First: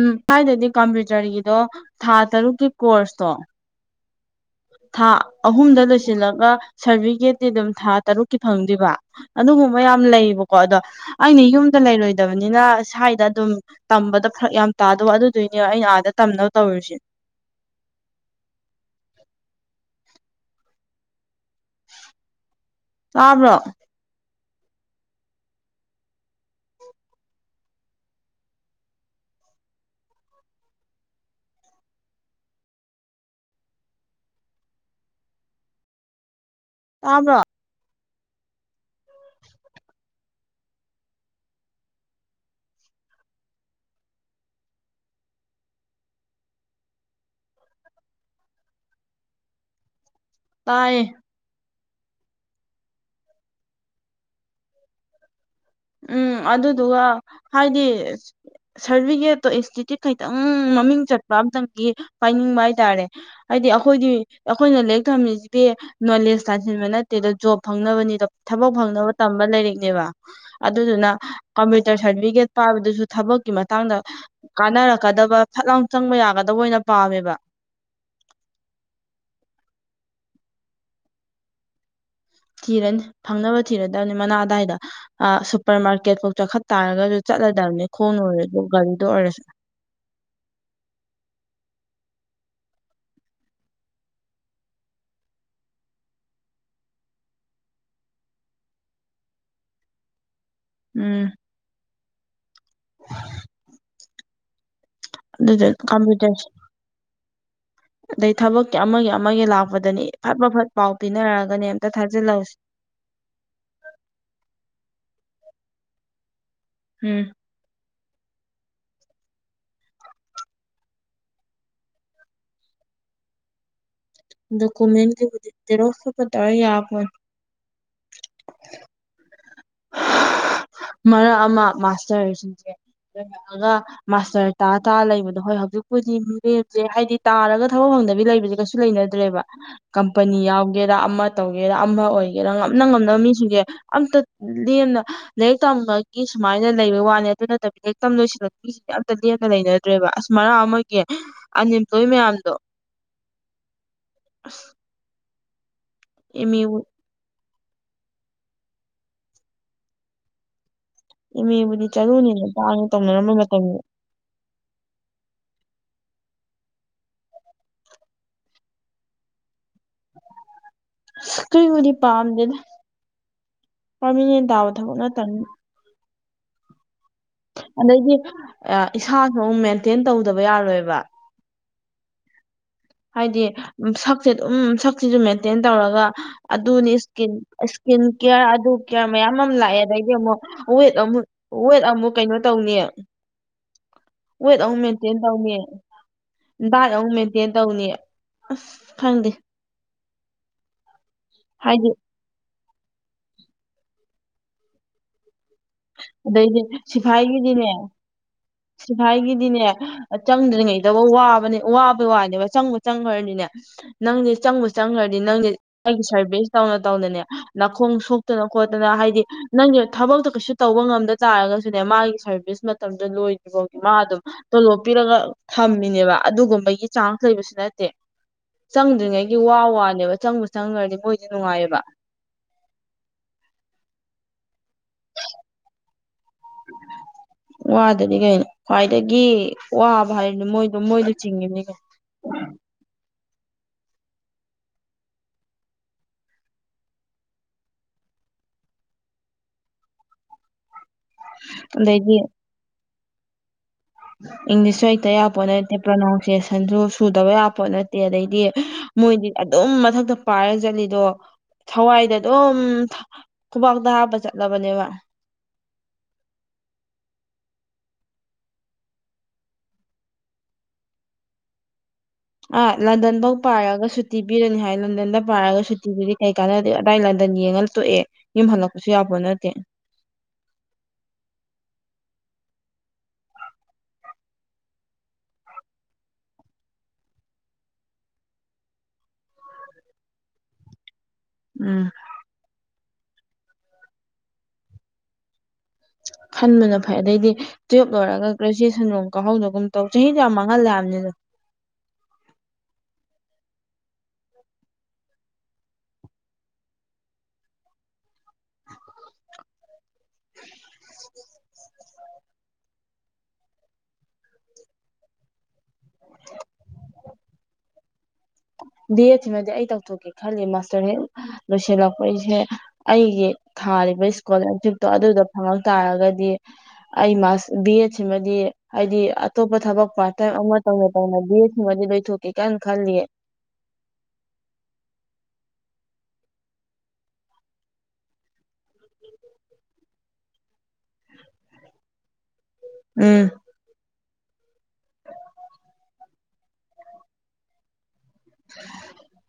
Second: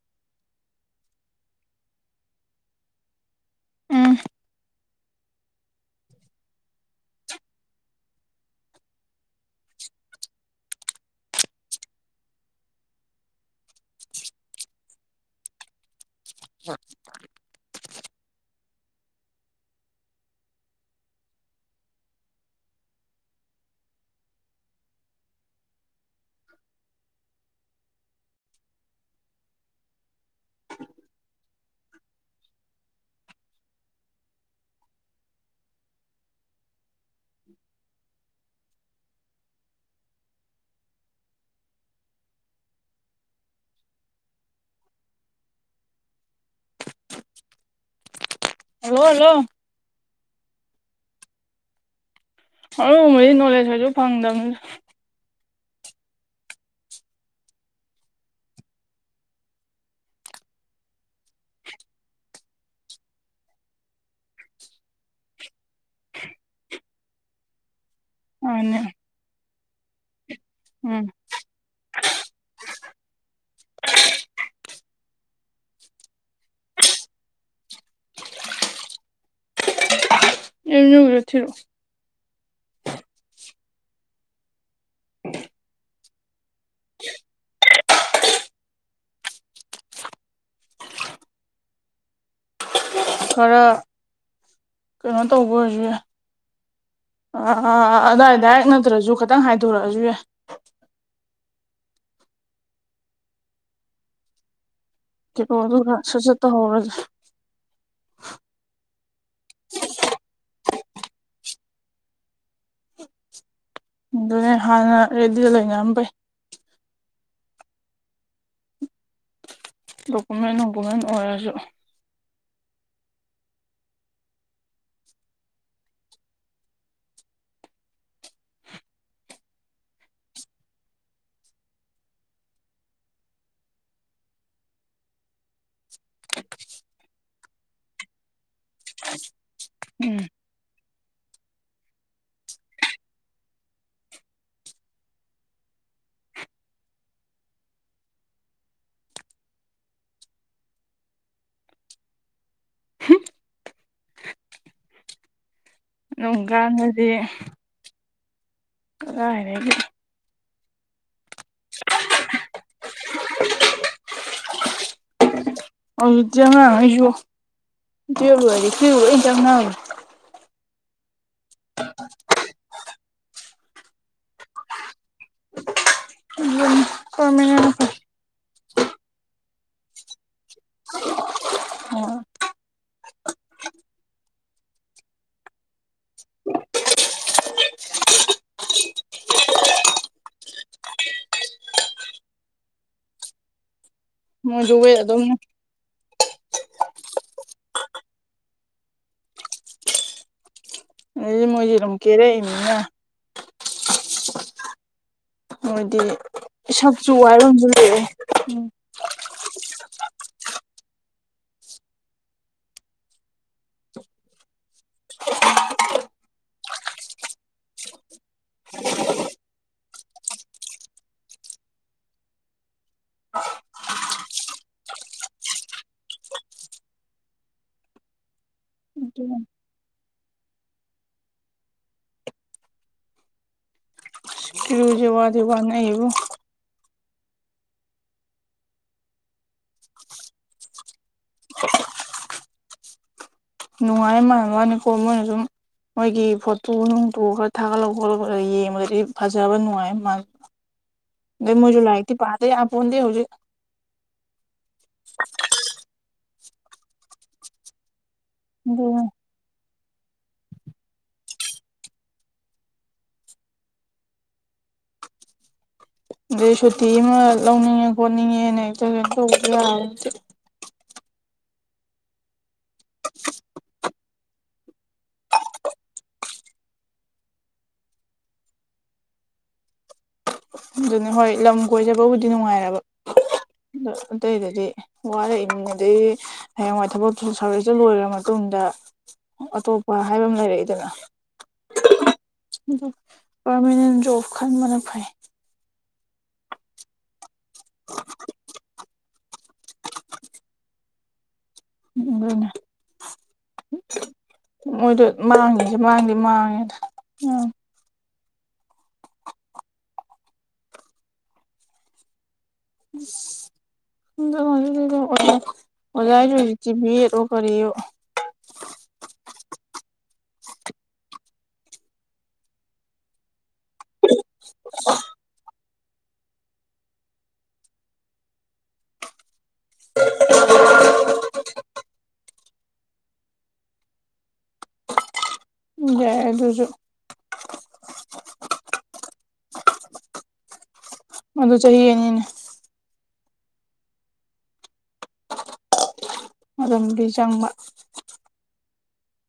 ꯎꯝ ꯁ꯭ꯋꯥꯏꯗꯗꯤ ꯀꯝꯄ꯭ꯌꯨꯇꯔꯒꯤꯗꯣ ꯊꯥ ꯇꯔꯨꯛꯀꯤ ꯀꯣꯔꯁꯇꯣ ꯎꯝ ꯊꯥ ꯑꯍꯨꯝꯗ ꯂꯣꯏꯁꯤꯜꯂꯒ ꯁꯥꯔꯇꯤꯐꯤꯀꯦꯠꯇꯤ ꯑꯗꯨꯝ ꯊꯥ ꯇꯔꯨꯛꯀꯤ ꯐꯪꯗꯣꯏꯕ ꯑꯗꯨꯒꯨꯝꯕ ꯌꯥꯝ ꯂꯩꯌꯦꯕꯀꯣ ꯑꯗꯣ ꯑꯩꯅ ꯌꯨꯝꯗ ꯂꯩꯔꯣꯏꯗꯕꯅꯤꯅ ꯁ꯭ꯋꯥꯏꯗ ꯑꯗꯨꯝ ꯇꯝꯕꯗ ꯐꯔꯛ ꯌꯥꯝ ꯇꯥꯗꯧꯕ ꯑꯗꯨꯗꯨꯏꯅꯦ ꯑꯩꯅ ꯑꯥꯗ ꯇꯝꯅꯕ ꯇꯧꯔꯤꯁꯦ ꯇꯥꯕ꯭ꯔꯣ ꯇꯥꯕ꯭ꯔ ꯍꯜꯂꫭ ꯍꯜꯂꫭ ꯇꯥꯏꯌꯦ ꯑꯗꯨꯝꯕꯩꯗꯤ ꯅꯣꯂꯦꯁ ꯀꯩꯁꯨ ꯐꯪꯗꯝꯅꯤꯗ ꯎꯝ ꯑꯗꯨꯗꯨꯒ ꯍꯥꯏꯗꯤ ꯁꯥꯔꯇꯤꯐꯤꯀꯦꯠꯇꯣ ꯏꯟꯁꯇꯤꯇ꯭ꯌꯨꯠ ꯈꯩꯇꯪ ꯃꯃꯤꯡ ꯆꯠꯄ ꯑꯝꯇꯪꯀꯤ ꯄꯥꯏꯅꯤꯡꯕ ꯍꯥꯏꯇꯥꯔꯦ ꯍꯥꯏꯗꯤ ꯑꯩꯈꯣꯏꯒꯤ ꯑꯩꯈꯣꯏꯅ ꯂꯥꯏꯔꯤꯛ ꯊꯝꯃꯤꯁꯤꯗꯤ ꯅꯣꯂꯦꯖ ꯇꯥꯟꯁꯤꯟꯕ ꯅꯠꯇꯦꯗ ꯖꯣꯕ ꯐꯪꯅꯕꯗ ꯊꯕꯛ ꯑꯗꯨꯅꯦ ꯐꯪꯅꯕ ꯇꯝꯕ ꯂꯥꯏꯔꯤꯛꯅꯦꯕ ꯎꯝ ꯑꯗꯨꯗꯨꯅ ꯀꯝꯄ꯭ꯌꯨꯇꯔ ꯁꯥꯔꯇꯤꯐꯤꯀꯦꯠ ꯄꯥꯏꯕꯗꯨꯁꯨ ꯊꯕꯛꯀꯤ ꯃꯇꯥꯡꯗ ꯀꯥꯟꯅꯔꯛꯀꯗꯕ ꯐꯠꯂꯥꯎ ꯆꯪꯕ ꯌꯥꯒꯗꯕ ꯑꯣꯏꯅ ꯄꯥꯝꯃꯦꯕ ꯑꯩ ꯃꯅꯨꯡ ꯕꯨꯛꯇ ꯊꯤꯜꯂꫭ ꯊꯤꯔꯅꯤ ꯐꯪꯅꯕ ꯊꯤꯔꯗꯕꯅꯤ ꯃꯅꯥꯛ‌ ꯑꯗꯥꯏꯗ ꯁꯨꯄꯔ ꯃꯥꯔꯀꯦꯠ ꯐꯥꯎ ꯆꯈꯠ ꯇꯥꯔꯒꯁꯨ ꯆꯠꯂꯗꯕꯅꯦ ꯈꯣꯡꯅ ꯑꯣꯏꯔꯖꯨ ꯒꯥꯔꯤꯗ ꯑꯣꯏꯔꯁꯨ ꯈꯔ ꯀꯩꯅꯣ ꯇꯧꯕ ꯑꫭꯏꯖꯨ ꯌꯥꯏ ꯑꯥ ꯑꯥ ꯑꯥ ꯑꯗꯥꯏ ꯗꯥꯏꯔꯦꯛ ꯅꯠꯇ꯭ꯔꯁꯨ ꯈꯤꯇꯪ ꯍꯥꯏꯗꯣꯔꯛꯑꯁꯨ ꯌꯥꯏ ꯎꯝ ꯀ ꯑꯗꯨꯗ ꯑꯗꯨ ꯔ ꯁꯁꯠꯇ ꯀꯝꯄ꯭ꯌꯨꯇꯔꯁ ꯍꯔꯗ꯭ꯔꯦ ꯑꯗꯩ ꯊꯕꯛꯀꯤ ꯑꯃꯒꯤ ꯑꯃꯒꯤ ꯂꯥꯛꯄꯗꯅꯤ ꯐꯠ ꯐꯠ ꯐꯠ ꯄꯥꯎ ꯄꯤꯅꯔꯒꯅꯦ ꯑꯝꯇ ꯊꯥꯖꯤꯜꯍꯧꯁꯤ ꯑꯗꯨꯅꯦ ꯍꯥꯟꯅ ꯔꯦꯗꯤꯗ ꯂꯩꯅꯔꯝꯕꯩ ꯎꯝ ꯗꯣꯀꯨꯃꯦꯟ ꯅꫠꯀꯨꯃꯦꯟ ꯑꯣꯏꯔꯁꯨ ꯗꯣꯀꯨꯃꯦꯟ ꯀꯩꯀꯩ ꯖꯦꯔꫭꯁ ꯈ ꯈ ꯇꯧꯕ ꯌꯥꯔ ꯄꫭꯠꯅꯤ ꯃꯔꯛ ꯑꯃ ꯃꯥꯁꯇꯔꯁꯤꯡꯁꯦ ꯂꯔꯛꯑꯒ ꯃꯥꯁꯇꯔ ꯇꯥ ꯇꯥ ꯂꯩꯕꯗꯣ ꯍꯣꯏ ꯍꯧꯖꯤꯛꯄꯨꯗꯤ ꯃꯤꯔꯦꯝꯁꯦ ꯍꯥꯏꯗꯤ ꯇꯥꯔꯒ ꯊꯕꯛ ꯐꯪꯗꯕꯤ ꯂꯩꯕꯁꯦ ꯀꯩ ꯨ ꯂꯩꯅꯗ꯭ꯔꯦꯕ ꯎꯝ ꯀꯝꯄꯅꯤ ꯌꯥꯎꯒꯦꯔꯥ ꯑꯃ ꯇꯧꯒꯦꯔꯥ ꯑꯃ ꯑꯣꯏꯒꯦꯔꯥ ꯉꯝꯅ ꯉꯝꯅꯕ ꯃꯤꯁꯤꯡꯁꯦ ꯑꯝꯇ ꯂꯦꯝꯅ ꯂꯥꯏꯔꯤꯛ ꯇꯝꯃꯒꯤ ꯁꯨꯃꯥꯏꯅ ꯂꯩꯕ ꯋꯥꯅꯤ ꯑꯗꯨ ꯅꯠꯇꯕꯤ ꯂꯥꯏꯔꯤꯛ ꯇꯝꯗꯣꯏꯁꯤꯅ ꯁꯤ ꯑꯝꯇ ꯂꯦꯛꯀ ꯂꯩꯅꯗ꯭ꯔꯦꯕ ꯑꯁ ꯃꯔꯥ ꯑꯃꯒꯤ ꯑꯟꯑꯦꯝꯄ꯭ꯂꯣꯏ ꯃꯌꯥꯝꯗꯣ ꯑꯁ ꯑꯗꯨꯝ ꯀꯥꯟ ꯃꫭꯏꯗꯤ ꯀꯔꯥꯏꯗꯒꯤ ꯏꯃꯦꯕꯨꯗꯤ ꯆꯠꯂꯨꯅꯤꯅ ꯄꯥꯛꯅ ꯇꯧꯅꯔꯝꯕ ꯃꯇꯝꯗ ꯍꯧꯖꯤꯛ ꯇꯤ ꯑꯅꯥꯡ ꯀꯩꯁꯨ ꯇꯣꯌꯦꯞ ꯂꯣꯏꯔꯗꯤ ꯂꯣꯏ ꯆꯅꯅꯈꯔ꯭ꯦ꯫ ꯑꯁ ꯀꯩꯅꯤꯗꯤ ꯄꯥꯝꯗꯦꯗ ꯄꯥꯔꯃꯤꯅꯦꯟ ꯇꯥꯕ ꯊꯕꯛ ꯅꯠꯇꯕꯅꯤ [unintelligible] ꯑꯩꯒꯤ ꯏꯁꯥꯁꯨ ꯑꯃꯨꯛ ꯃꯦꯟꯇꯦꯟ ꯇꯧꯗꯕ ꯌꯥꯔꯣꯏꯕ꯫ ꯍꯥꯏꯗꯤ ꯁꯛꯁꯦ ꯑꯗꯨꯝ ꯁꯛꯁꯤꯁꯨ ꯃꯦꯟꯇꯦꯟ ꯇꯧꯔꯒ ꯑꯗꯨꯅꯤ ꯏꯁꯀꯤꯟ ꯏꯁꯀꯤꯟ ꯀꯦꯌꯔ ꯑꯗꯨ ꯀꯦꯌꯥꯔ ꯃꯌꯥꯝ ꯑꯃ ꯂꯥꯛꯑꯦ ꯑꯗꯩꯗꯤ ꯑꯃꯨꯛ ꯋꯦꯠ ꯑꯃꯨꯛ ꯋꯦꯠ ꯑꯃꯨꯛ ꯀꯩꯅꯣ ꯇꯧꯅꯤ꯫ ꯋꯦꯠ ꯃꯣꯏꯁꯨ ꯑꯃꯨꯛ ꯃꯦꯟꯇꯦꯟ ꯑꯗꯨꯝ ꯇꯧꯅꯤ꯫ ꯗꯥꯏꯠ ꯑꯃꯨ ꯃꯦꯟꯇꯦꯟ ꯇꯧꯅꯤ ꯑꯁ ꯈꯪꯗꯦ꫰꯫ ꯃꯣꯏꯁꯦ ꯍꯥꯏꯗꯤ ꯑꯗꯨꯨꯝ ꯀꯦꯔꯛꯏꯅꯤꯅ ꯑꯗꯩꯗꯤ ꯍꯥꯏꯣꯏꯗꯤꯛꯁꯨꯨ ꯋꯥꯏꯔꯣꯟꯁꯨ ꯂꯩꯑꯦ ꯎꯝ ꯁꯤꯈꯥꯏꯒꯤꯗꯤꯅꯦ ꯆꯪꯗ꯭ꯔꯤꯉꯩꯗꯧꯕ ꯋꯥꯕꯅꯦ ꯋꯥꯕ ꯋꯥꯅꯦꯕ ꯆꯪꯕ ꯆꯪꯈ꯭ꯔꯅꯤꯅꯦ꯫ ꯅꯪꯗꯤ ꯆꯪꯕ ꯆꯪꯈ꯭ꯔꯗꯤ ꯅꯪꯗꯤ ꯑꯩꯒꯤ ꯁꯥꯔꯚꯤꯁ ꯇꯧꯅ ꯇꯧꯅꯅꯦ ꯅꯥꯈꯣꯡ ꯁꯣꯛꯇꯅ ꯈꯣꯠꯇꯅ ꯍꯥꯏꯗꯤ ꯅꯪꯒꯤ ꯊꯕꯛꯇꯣ ꯀꯩꯁꯨ ꯇꯧꯕ ꯉꯝꯗ ꯇꯥꯔꯒꯁꯨꯅꯦ ꯃꯥꯒꯤ ꯁꯔꯚꯤꯁ ꯃꯇꯝꯗꯣ ꯂꯣꯏ ꯒꯤ ꯃꯥ ꯑꯗꯨꯝ ꯇꯣꯂꯣꯞ ꯄꯤꯔꯒ ꯊꯝꯃꯤꯅꯦꯕ ꯑꯗꯨꯒꯨꯝꯕꯒꯤ ꯆꯥꯡꯁ ꯂꯩꯕꯁꯨ ꯅꯠꯇꯦ꯫ ꯆꯪꯗ꯭ꯔꯤꯉꯩꯒꯤ ꯋꯥ ꯋꯥꯅꯦꯕ ꯆꯪꯕ ꯆꯪꯈ꯭ꯔꯗꯤ ꯃꯣꯏꯗꯤ ꯅꯨꯡꯉꯥꯏꯑꯕ꯫ ꯋ꯭ꯗꯤ ꯅꯌꯦꯕꯨꯣ [unintelligible] [inaudible] ꯋꯥꯗꯗꯤ ꯀꯩꯅꯣ ꯈ꯭ꯋꯥꯏꯗꯒꯤ ꯋꯥꯕ ꯍꯥꯏꯔꯤꯅꯤ ꯃꯣꯏꯗꯣ ꯃꯣꯏꯗꯣ ꯆꯤꯡꯉꯕꯅꯤ ꯀꯩꯅꯣ꯫ ꯅꯨꯡꯉꯥꯏꯔ ꯃꯥꯟꯅꯕ ꯃꯥꯅꯤꯀꯣ ꯃꯣꯏꯅ ꯑꯗꯨꯝ ꯃꯣꯏꯒꯤ ꯐꯣꯇꯣ ꯅꯨꯡꯇꯨ ꯈꯔ ꯊꯥꯒꯠꯂꯕ ꯈꯣꯠꯂ ꯈꯔ ꯌꯦꯡꯕꯗꯗꯤ ꯐꯖꯕ ꯅꯨꯡꯉꯥꯏ ꯃꯥ [unintelligible] [inaudible] ꯂꯩ ꯃꯣꯏ ꯂꯥꯏꯇꯤ ꯑꯗꯩꯗꯤ ꯄꯥꯗꯦ ꯑꯣꯣꯟꯗ ꯍꯧꯖꯤꯛ ꯏꯪꯂꯤꯁꯁꯨ ꯍꯩꯇ ꯌꯥꯕ ꯄꯣꯠ ꯅꯠꯇꯦ ꯄ꯭ꯔꯣꯅꯥꯎꯟꯁꯤꯌꯦꯁꯟꯁꯨ ꯁꯨꯗꯕ ꯌꯥꯕ ꯄꯣꯠ ꯅꯠꯇꯦ ꯑꯗꯩꯗꯤ ꯃꯣꯏꯗꯤ ꯑꯗꯨꯝ ꯃꯊꯛꯇ ꯄꯥꯏꯔꯒ ꯆꯠꯂꯤꯗꯣ ꯊꯋꯥꯏꯗ ꯑꯗꯨꯝ ꯈꯨꯕꯇꯥ ꯍ ꯆꯠꯂꯕꯅꯦ ꯋꯥ ꯑꯗꯩ ꯁꯨꯇꯤ ꯑꯃ ꯂꯧꯅꯤꯡꯉꯦ ꯈꯣꯠꯅꯤꯡꯉꯦꯅꯦꯛꯇꯩꯅꯣ ꯇꯧꯕ ꯌꯥ꯫ ꯑꯥ ꯂꯟꯗꯟꯐꯧ ꯄꯥꯏꯔꯒꯁꯨ ꯁꯨꯇꯤ ꯄꯤꯔꯅꯤ ꯍꯥꯏ ꯂꯟꯗꯟꯗ ꯄꯥꯔꯒ ꯁꯨꯇꯤꯗꯨꯗꯤ ꯀꯩ ꯀꯥꯟꯅꯗ ꯑꯗꯥꯏ ꯂꯟꯗꯟ ꯌꯦꯡꯉꯒ ꯇꯣꯛꯑꯦ꯫ ꯌꯨꯝ ꯍꯜꯂꯛꯄꯁꯨ ꯌꯥꯄꯣꯠ ꯅꯠꯇꯦ꯫ ꯑꯗꯨꯅꯤ ꯍꯣꯏ ꯂꯝ ꯀꯣꯏꯖꯕꯕꯨꯗꯤ ꯅꯨꯡꯉꯥꯏꯔꯕ꯫ ꯑ ꯑꯇꯩꯗꯗꯤ ꯋꯥꯔꯛꯏꯃꯨꯡ ꯑꯗꯗꯒꯤ ꯍꯌꯦꯡꯋꯥꯏ ꯊꯕꯛꯇ ꯁꯧꯔꯤꯁꯇ ꯂꯣꯏꯔꯕ ꯃꯇꯨꯡꯗ ꯑꯇꯣꯞꯄ ꯍꯥꯏꯕ ꯑꯃ ꯂꯩꯔꯛꯏꯗꯅ ꯎꯝ ꯄꯔꯃꯅꯦꯟ ꯖꯣꯕ ꯈꯟꯕꯅ ꯐꯩ꯫ ꯈꯟꯕꯅ ꯐꯩ ꯑꯗꯩꯗꯤ ꯇꯨꯌꯦꯜꯞ ꯂꯣꯏꯔꯒ ꯒ꯭ꯔꯦꯖꯨꯦꯁꯟ ꯂꯣꯝ ꯀ ꯀꯥꯡꯍꯧꯅꯒꯨꯝ ꯇꯧ ꯆꯍꯤꯁꯨ ꯌꯥꯝ ꯃꯥꯡꯍꯜꯂ ꯍꯥꯏꯕꯅꯤꯗ ꯫ ꯎꯅꯦ꯫ ꯃꯣꯏꯗꯣ ꯃꯥꯡꯉꯦꯁꯦ ꯃꯥꯡꯗꯤ ꯃꯥꯡꯉꯦꯗ ꯎꯝ [inaudible] ꯏꯁ ꯖꯤꯛꯗ ꯑꯣꯖꯥ ꯍꯥꯏꯁꯨ ꯍꯧꯖꯤꯛꯇꯤ ꯕꯦꯠ ꯂꯣ ꯀꯔꯤꯌꯣ ꯫ ꯕꯤ ꯑꯦꯗꯁꯤꯃꯗꯤ ꯑꯩ ꯇꯧꯊꯣꯛꯀꯦ ꯈꯜꯂꯤ ꯃꯥꯁꯇꯔ ꯍꯦꯛ ꯂꯣꯏꯁꯤꯜꯂꯛꯄ ꯑꯩꯁꯦ ꯑꯩꯒꯤ ꯊꯥꯔꯤꯕ ꯏꯁꯀꯣꯂꯔꯁꯤꯞꯇꯣ ꯑꯗꯨꯗ ꯐꯉꯥ ꯇꯥꯔꯒꯗꯤ ꯑꯩ ꯕꯤ ꯑꯦꯗ ꯁꯤꯃꯗꯤ ꯍꯥꯏꯗꯤ ꯑꯇꯣꯞꯄ ꯊꯕꯛ ꯄꯥꯔꯠ ꯇꯥꯏꯝ ꯑꯃ ꯇꯧꯅ ꯇꯧꯅ ꯕꯤ ꯑꯦꯠꯁꯤꯡꯃꯗꯤ ꯂꯣꯏꯊꯣꯛꯀꯦ ꯀꯥꯏꯅ ꯈꯜꯂꯤꯌꯦ꯫ ꯌꯥ ꯑꯗꯨꯁꯨ [inaudible] ꯑꯗꯨ ꯆꯍꯤ ꯑꯅꯤꯅꯦ ꯎꯝ ꯃꯔꯝꯗꯤ ꯆꯪꯕ [unintelligible]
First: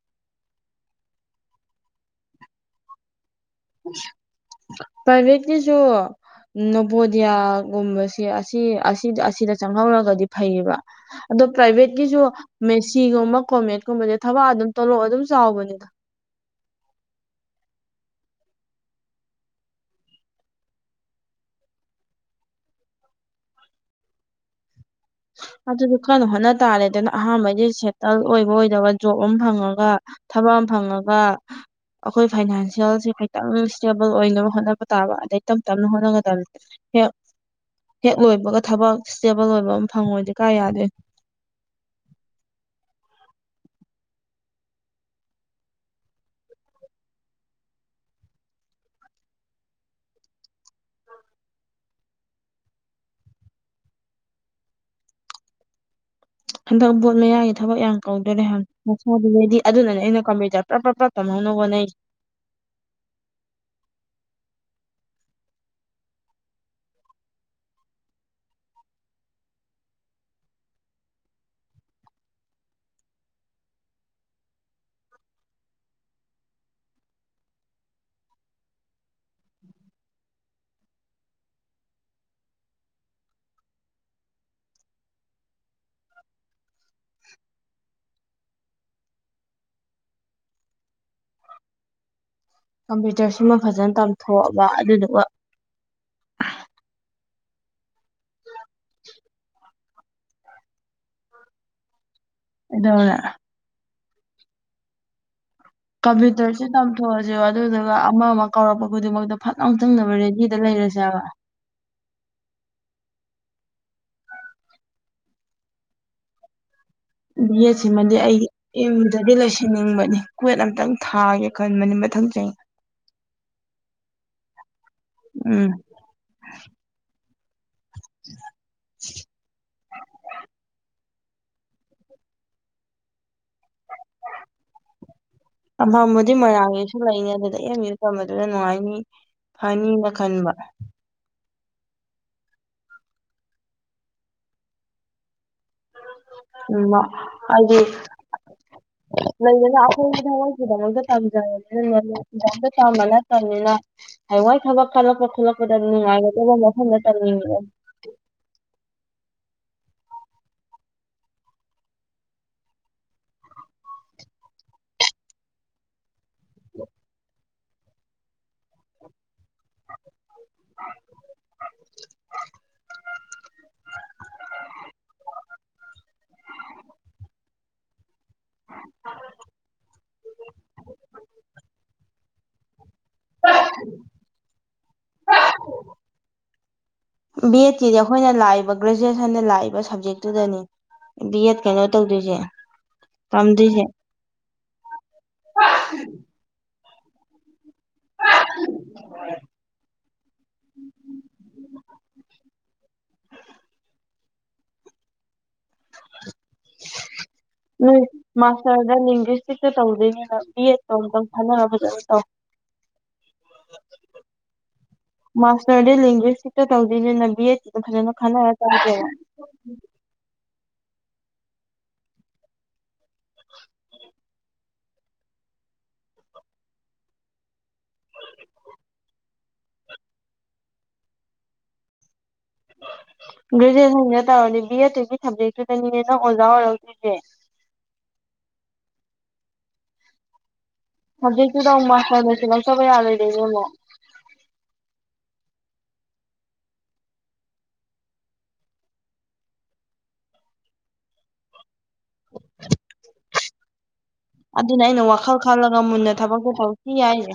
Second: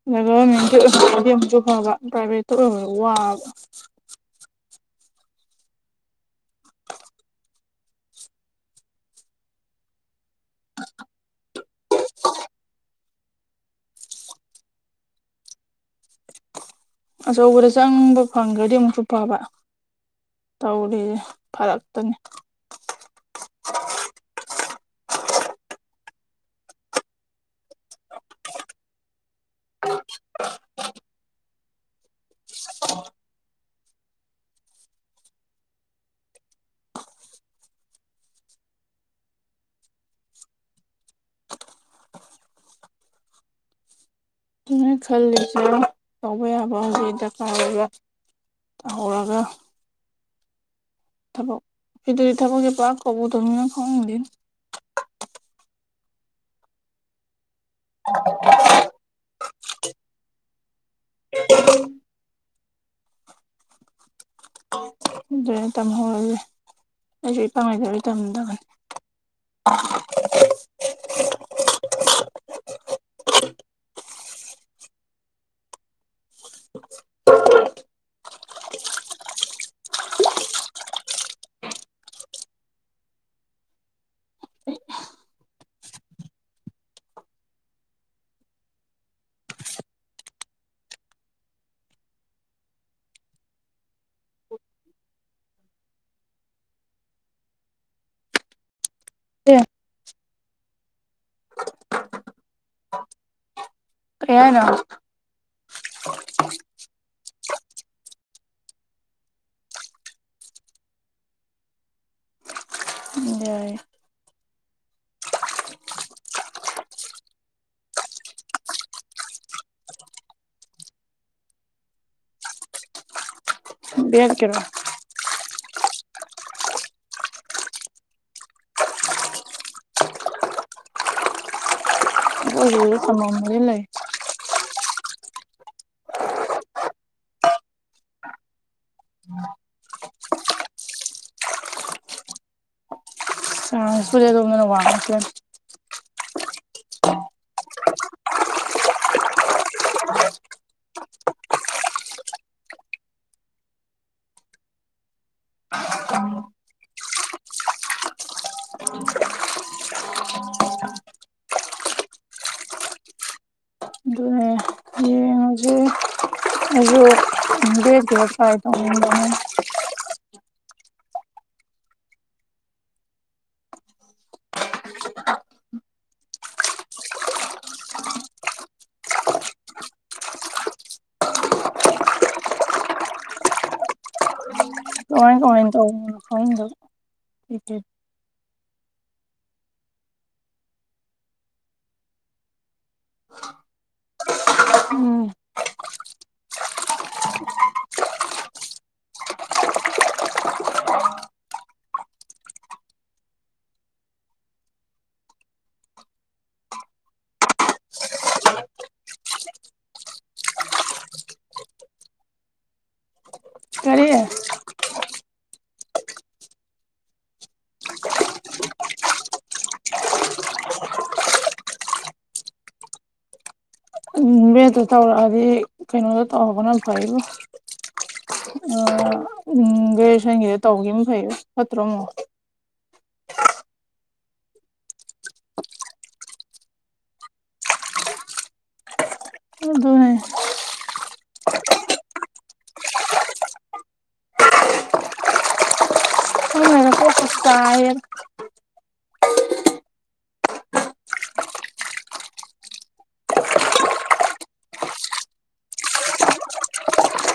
ꯑꯗ ꯒꯚꯔꯃꯦꯟꯒꯤ ꯑꯣꯏꯍꯧꯔꯗꯤ ꯑꯃꯨꯛꯁꯨ ꯐꯕ ꯄ꯭ꯔꯥꯏꯚꯦꯠꯇ ꯑꯣꯏꯕ ꯋꯥꯕ ꯄꯔꯥꯏꯚꯦꯠꯀꯤꯁꯨ ꯅꯣꯕꯣꯗꯤꯌꯥꯒꯨꯝꯕꯁꯦ ꯑꯁꯤ ꯑꯁꯤꯗ ꯑꯁꯤꯗ ꯆꯪꯍꯧꯔꯒꯗꯤ ꯐꯩꯌꯦꯕ ꯑꯗꯣ ꯄ꯭ꯔꯥꯏꯚꯦꯠꯀꯤꯁꯨ ꯃꯦꯁꯤꯒꯨꯝꯕ ꯀꯣꯃꯦꯠꯀꯨꯝꯕꯁꯦ ꯊꯕꯛ ꯑꯗꯨꯝ ꯇꯣꯂꯣꯞ ꯑꯗꯨꯝ ꯆꯥꯎꯕꯅꯤꯗ ꯑꯆꯧꯕꯗ ꯆꯪꯕ ꯐꯪꯒ꯭ꯔꯗꯤ ꯑꯃꯨꯛꯁꯨ ꯐꯕ ꯇꯧꯔꯤꯖꯦ ꯐꯔꯛꯇꯅꯤ ꯑꯗꯨꯖꯨ ꯀꯟꯅ ꯍꯣꯠꯅ ꯇꯥꯔꯦꯗꯅ ꯑꯍꯥꯟꯕꯩꯗꯤ ꯁꯦꯇꯜ ꯑꯣꯏꯕ ꯑꯣꯏꯗꯕ ꯖꯣꯕ ꯑꯃ ꯐꯪꯉꯒ ꯊꯕꯛ ꯑꯃ ꯐꯪꯉꯒ ꯑꯈꯣꯏ ꯐꯥꯏꯅꯥꯟꯁꯤꯌꯦꯜꯁꯦ ꯈꯤꯇꯪ ꯏꯁꯇꯦꯕꯜ ꯑꯣꯏꯅꯕ ꯍꯣꯠꯅꯕ ꯇꯥꯕ ꯑꯗꯩ ꯇꯞ ꯇꯞꯅ ꯍꯣꯠꯅꯒꯗꯝꯅꯤ ꯍꯦꯛ ꯍꯦꯛ ꯂꯣꯏꯕꯒ ꯊꯕꯛ ꯏꯁꯇꯦꯕꯜ ꯑꯣꯏꯕ ꯑꯃ ꯐꯪꯉꯣꯗꯤ ꯀꯥꯏ ꯌꯥꯗꯣꯏ ꯅꯣꯏ ꯈꯜꯂꯤꯁꯦ ꯇꯧꯕ ꯌꯥꯕ ꯍꯧꯖꯤꯛ ꯗꯔꯀꯥꯔ ꯑꯣꯏꯕ ꯍꯧꯔꯒ ꯊꯕꯛ ꯏꯗꯨꯔꯤ ꯊꯕꯛꯖꯦ ꯄꯥꯛ ꯀꯧꯗꯝꯅꯤꯅ ꯈꯪꯗꯦꯅꯦ ꯍꯟꯗꯛ ꯕꯣꯠ ꯃꯌꯥꯒꯤ ꯊꯕꯛ ꯌꯥꯝ ꯀꯧꯗꯣꯔꯦ ꯍꯥꯏꯝ ꯅꯁꯥꯗꯨ ꯔꯦꯗꯤ ꯑꯗꯨꯅꯅꯦ ꯑꯩꯅ ꯀꯝꯄ꯭ꯌꯨꯇꯔ ꯄꯔꯞ ꯄꯔꯞ ꯄꯞ ꯇꯝꯍꯧꯅꯕ ꯍꯣꯠꯅꯩꯖꯦ ꯑꯗꯨꯅꯦ ꯇꯝꯍꯧꯔꯁꯦ ꯑꯩꯖꯨ ꯏꯄꯥꯡ ꯂꯩꯇꯕꯩ ꯇꯝꯗꯕꯅꯦ ꯀꯝꯄ꯭ꯌꯨꯇꯔꯁꯤꯃ ꯐꯖꯟ ꯇꯝꯊꯣꯛꯑꯕ ꯑꯗꯨꯗꯨꯒ ꯑꯦ ꯏꯗꯨꯅꯦ ꯀꯩꯍꯥꯏꯅꯣ ꯀꯝꯄ꯭ꯌꯨꯇꯔꯁꯤ ꯇꯝꯊꯣꯛꯑꯁꯦꯕ ꯑꯗꯨꯗꯨꯒ ꯑꯃ ꯑꯃ ꯀꯥꯎꯔꯛꯄ ꯈꯨꯗꯤꯡꯃꯛꯇ ꯐꯠ ꯂꯥꯎ ꯆꯪꯅꯕ ꯔꯦꯗꯤꯗ ꯂꯩꯔꯁꯦ ꯍꯥꯏꯕ ꯌꯥꯏ ꯕꯤ ꯑꯦꯠ ꯁꯤꯃꯗꯤ ꯑꯩꯒꯤ ꯌꯨꯝꯗꯗꯤ ꯂꯩꯁꯤꯟꯅꯤꯡꯕꯅꯤ ꯀꯋꯦꯠ ꯑꯝꯇꯪ ꯊꯥꯒꯦ ꯈꯟꯕꯅꯤ ꯃꯊꯪ ꯆꯍꯤ ꯕꯦꯠ ꯀꯩꯅꯣ ꯎꯝ [unintelligible] [unintelligible] ꯊꯃꯝꯕꯨꯗꯤ ꯂꯩ [inaudible] ꯑꯝꯐꯝꯕꯨꯗꯤ ꯃꯣꯏꯔꯥꯡꯒꯤꯁꯨ ꯂꯩꯅꯤ ꯑꯗꯨꯗ ꯑ ꯌꯁꯨ ꯇꯝꯕꯗꯨꯗ ꯅꯨꯡꯉꯥꯏꯅꯤ ꯐꯅꯤꯅ ꯈꯟꯕ ꯑ ꯁꯨꯔꯦ ꯑꯗꯨ ꯃꯅ ꯋꯥ ꯎꯃ ꯍꯥꯏꯗꯤ ꯂꯩꯗꯅ ꯑꯩꯈꯣꯏꯒꯤ ꯅꯃꯣꯏꯒꯤꯗꯃꯛꯇ ꯇꯝꯖꯕꯅꯤꯅ ꯅꯃꯒꯤꯗꯛꯇ ꯇꯝꯕ ꯅꯠꯇꯕꯅꯤꯅ ꯍ ꯋꯥꯏ ꯊꯕꯛ ꯈꯜꯂꯛꯄ ꯈꯣꯠꯂꯛꯄꯗ ꯅꯨꯡꯉꯥꯏꯒꯗꯧꯕ ꯃꯐꯝꯗ ꯇꯝꯅꯤꯡꯕꯦ ꯑꯗꯨꯅꯦ ꯌꯦꯡꯉꯁꯤ [inaudible] ꯗꯦꯒꯦ ꯐꯥꯏꯗ ꯑꯣꯏꯗꯅ [inaudible] [inaudible] [unintelligible] ꯎ ꯀꯃꯥꯏ ꯀꯃꯥꯏꯟ ꯇꯧꯕꯅꯣ ꯈꯪꯗꯕ ꯕꯤ ꯏꯀꯦ ꯑꯦꯠꯀꯤꯗꯤ ꯑꯩꯈꯣꯏꯅ ꯂꯥꯛꯏꯕ ꯒ꯭ꯔꯦꯖꯨꯦꯁꯟꯗ ꯂꯥꯛꯏꯕ ꯁꯕꯖꯦꯛꯇꯨꯗꯅꯤ ꯕꯤ ꯑꯦꯗ ꯀꯩꯅꯣ ꯇꯧꯗꯣꯏꯁꯦ ꯇꯝꯗꯣꯏꯁꯦ ꯎꯝ [unintelligible] ꯅꯣꯏ ꯃꯥꯁꯇꯔꯗ ꯂꯤꯡꯒꯨꯏꯁꯇꯤꯛꯇ ꯇꯧꯗꯣꯏꯅꯤꯅ ꯕꯤ ꯑꯦꯗ ꯇꯣ ꯑꯃꯨꯛꯇꯪ ꯈꯟꯅꯔꯣ ꯐꯖꯅ ꯇꯧ [unintelligible] ꯀꯔꯤ ꯃꯥꯁꯇꯔꯗꯤ ꯂꯤꯡꯒꯨ꯭ꯋꯤꯁꯁꯤꯛꯇ ꯇꯧꯗꯣꯏꯅꯤꯅ ꯕꯤ ꯑꯦꯠ ꯀꯤꯗꯣ ꯐꯖꯅ ꯈꯟꯅꯔ ꯇꯧꯖꯦꯕ [inaudible] ꯕꯦꯠꯇꯣ ꯇꯧꯔꯛꯑꯗꯤ ꯀꯩꯅꯣꯗꯣ ꯇꯧꯍꯧꯕꯅ ꯐꯩꯕꯣ ꯑꯣ ꯎꯝ ꯒ꯭ꯔꯦꯖꯨꯑꯌꯦꯁꯟꯒꯤꯗ ꯇꯧꯈꯤꯕ ꯑꯃ ꯐꯩ ꯐꯠꯇ꯭ꯔꯣꯝꯨꯣ ꯒ꯭ꯔꯦꯖꯨꯑꯦꯁꯟꯗ ꯇꯧꯔꯗꯤ ꯕꯤ ꯑꯦꯗꯠꯇꯨꯒꯤ ꯁꯕꯖꯦꯛꯇꯨꯗꯅꯤꯅꯦ ꯅꯪ ꯑꯣꯖꯥ ꯑꯣꯏꯔꯛꯗꯁꯦ ꯑꯗꯨ ꯑꯗꯨ ꯍꯦ ꯍꯧꯖꯤꯦ ꯆꯗ ꯃꯥꯁꯗꯁꯤ ꯁꯩ ꯌꯥꯜꯗ ꯂꯩꯅꯦ ꯑꯃ [unintelligible] [inaudible] ꯑꯗꯨꯅ ꯑꯩꯅ ꯋꯥꯈꯜ ꯈꯜꯂꯒ ꯃꯨꯟꯅ ꯊꯕꯛꯇꯣ ꯇꯧꯁꯤ ꯌꯥꯏꯁꯦ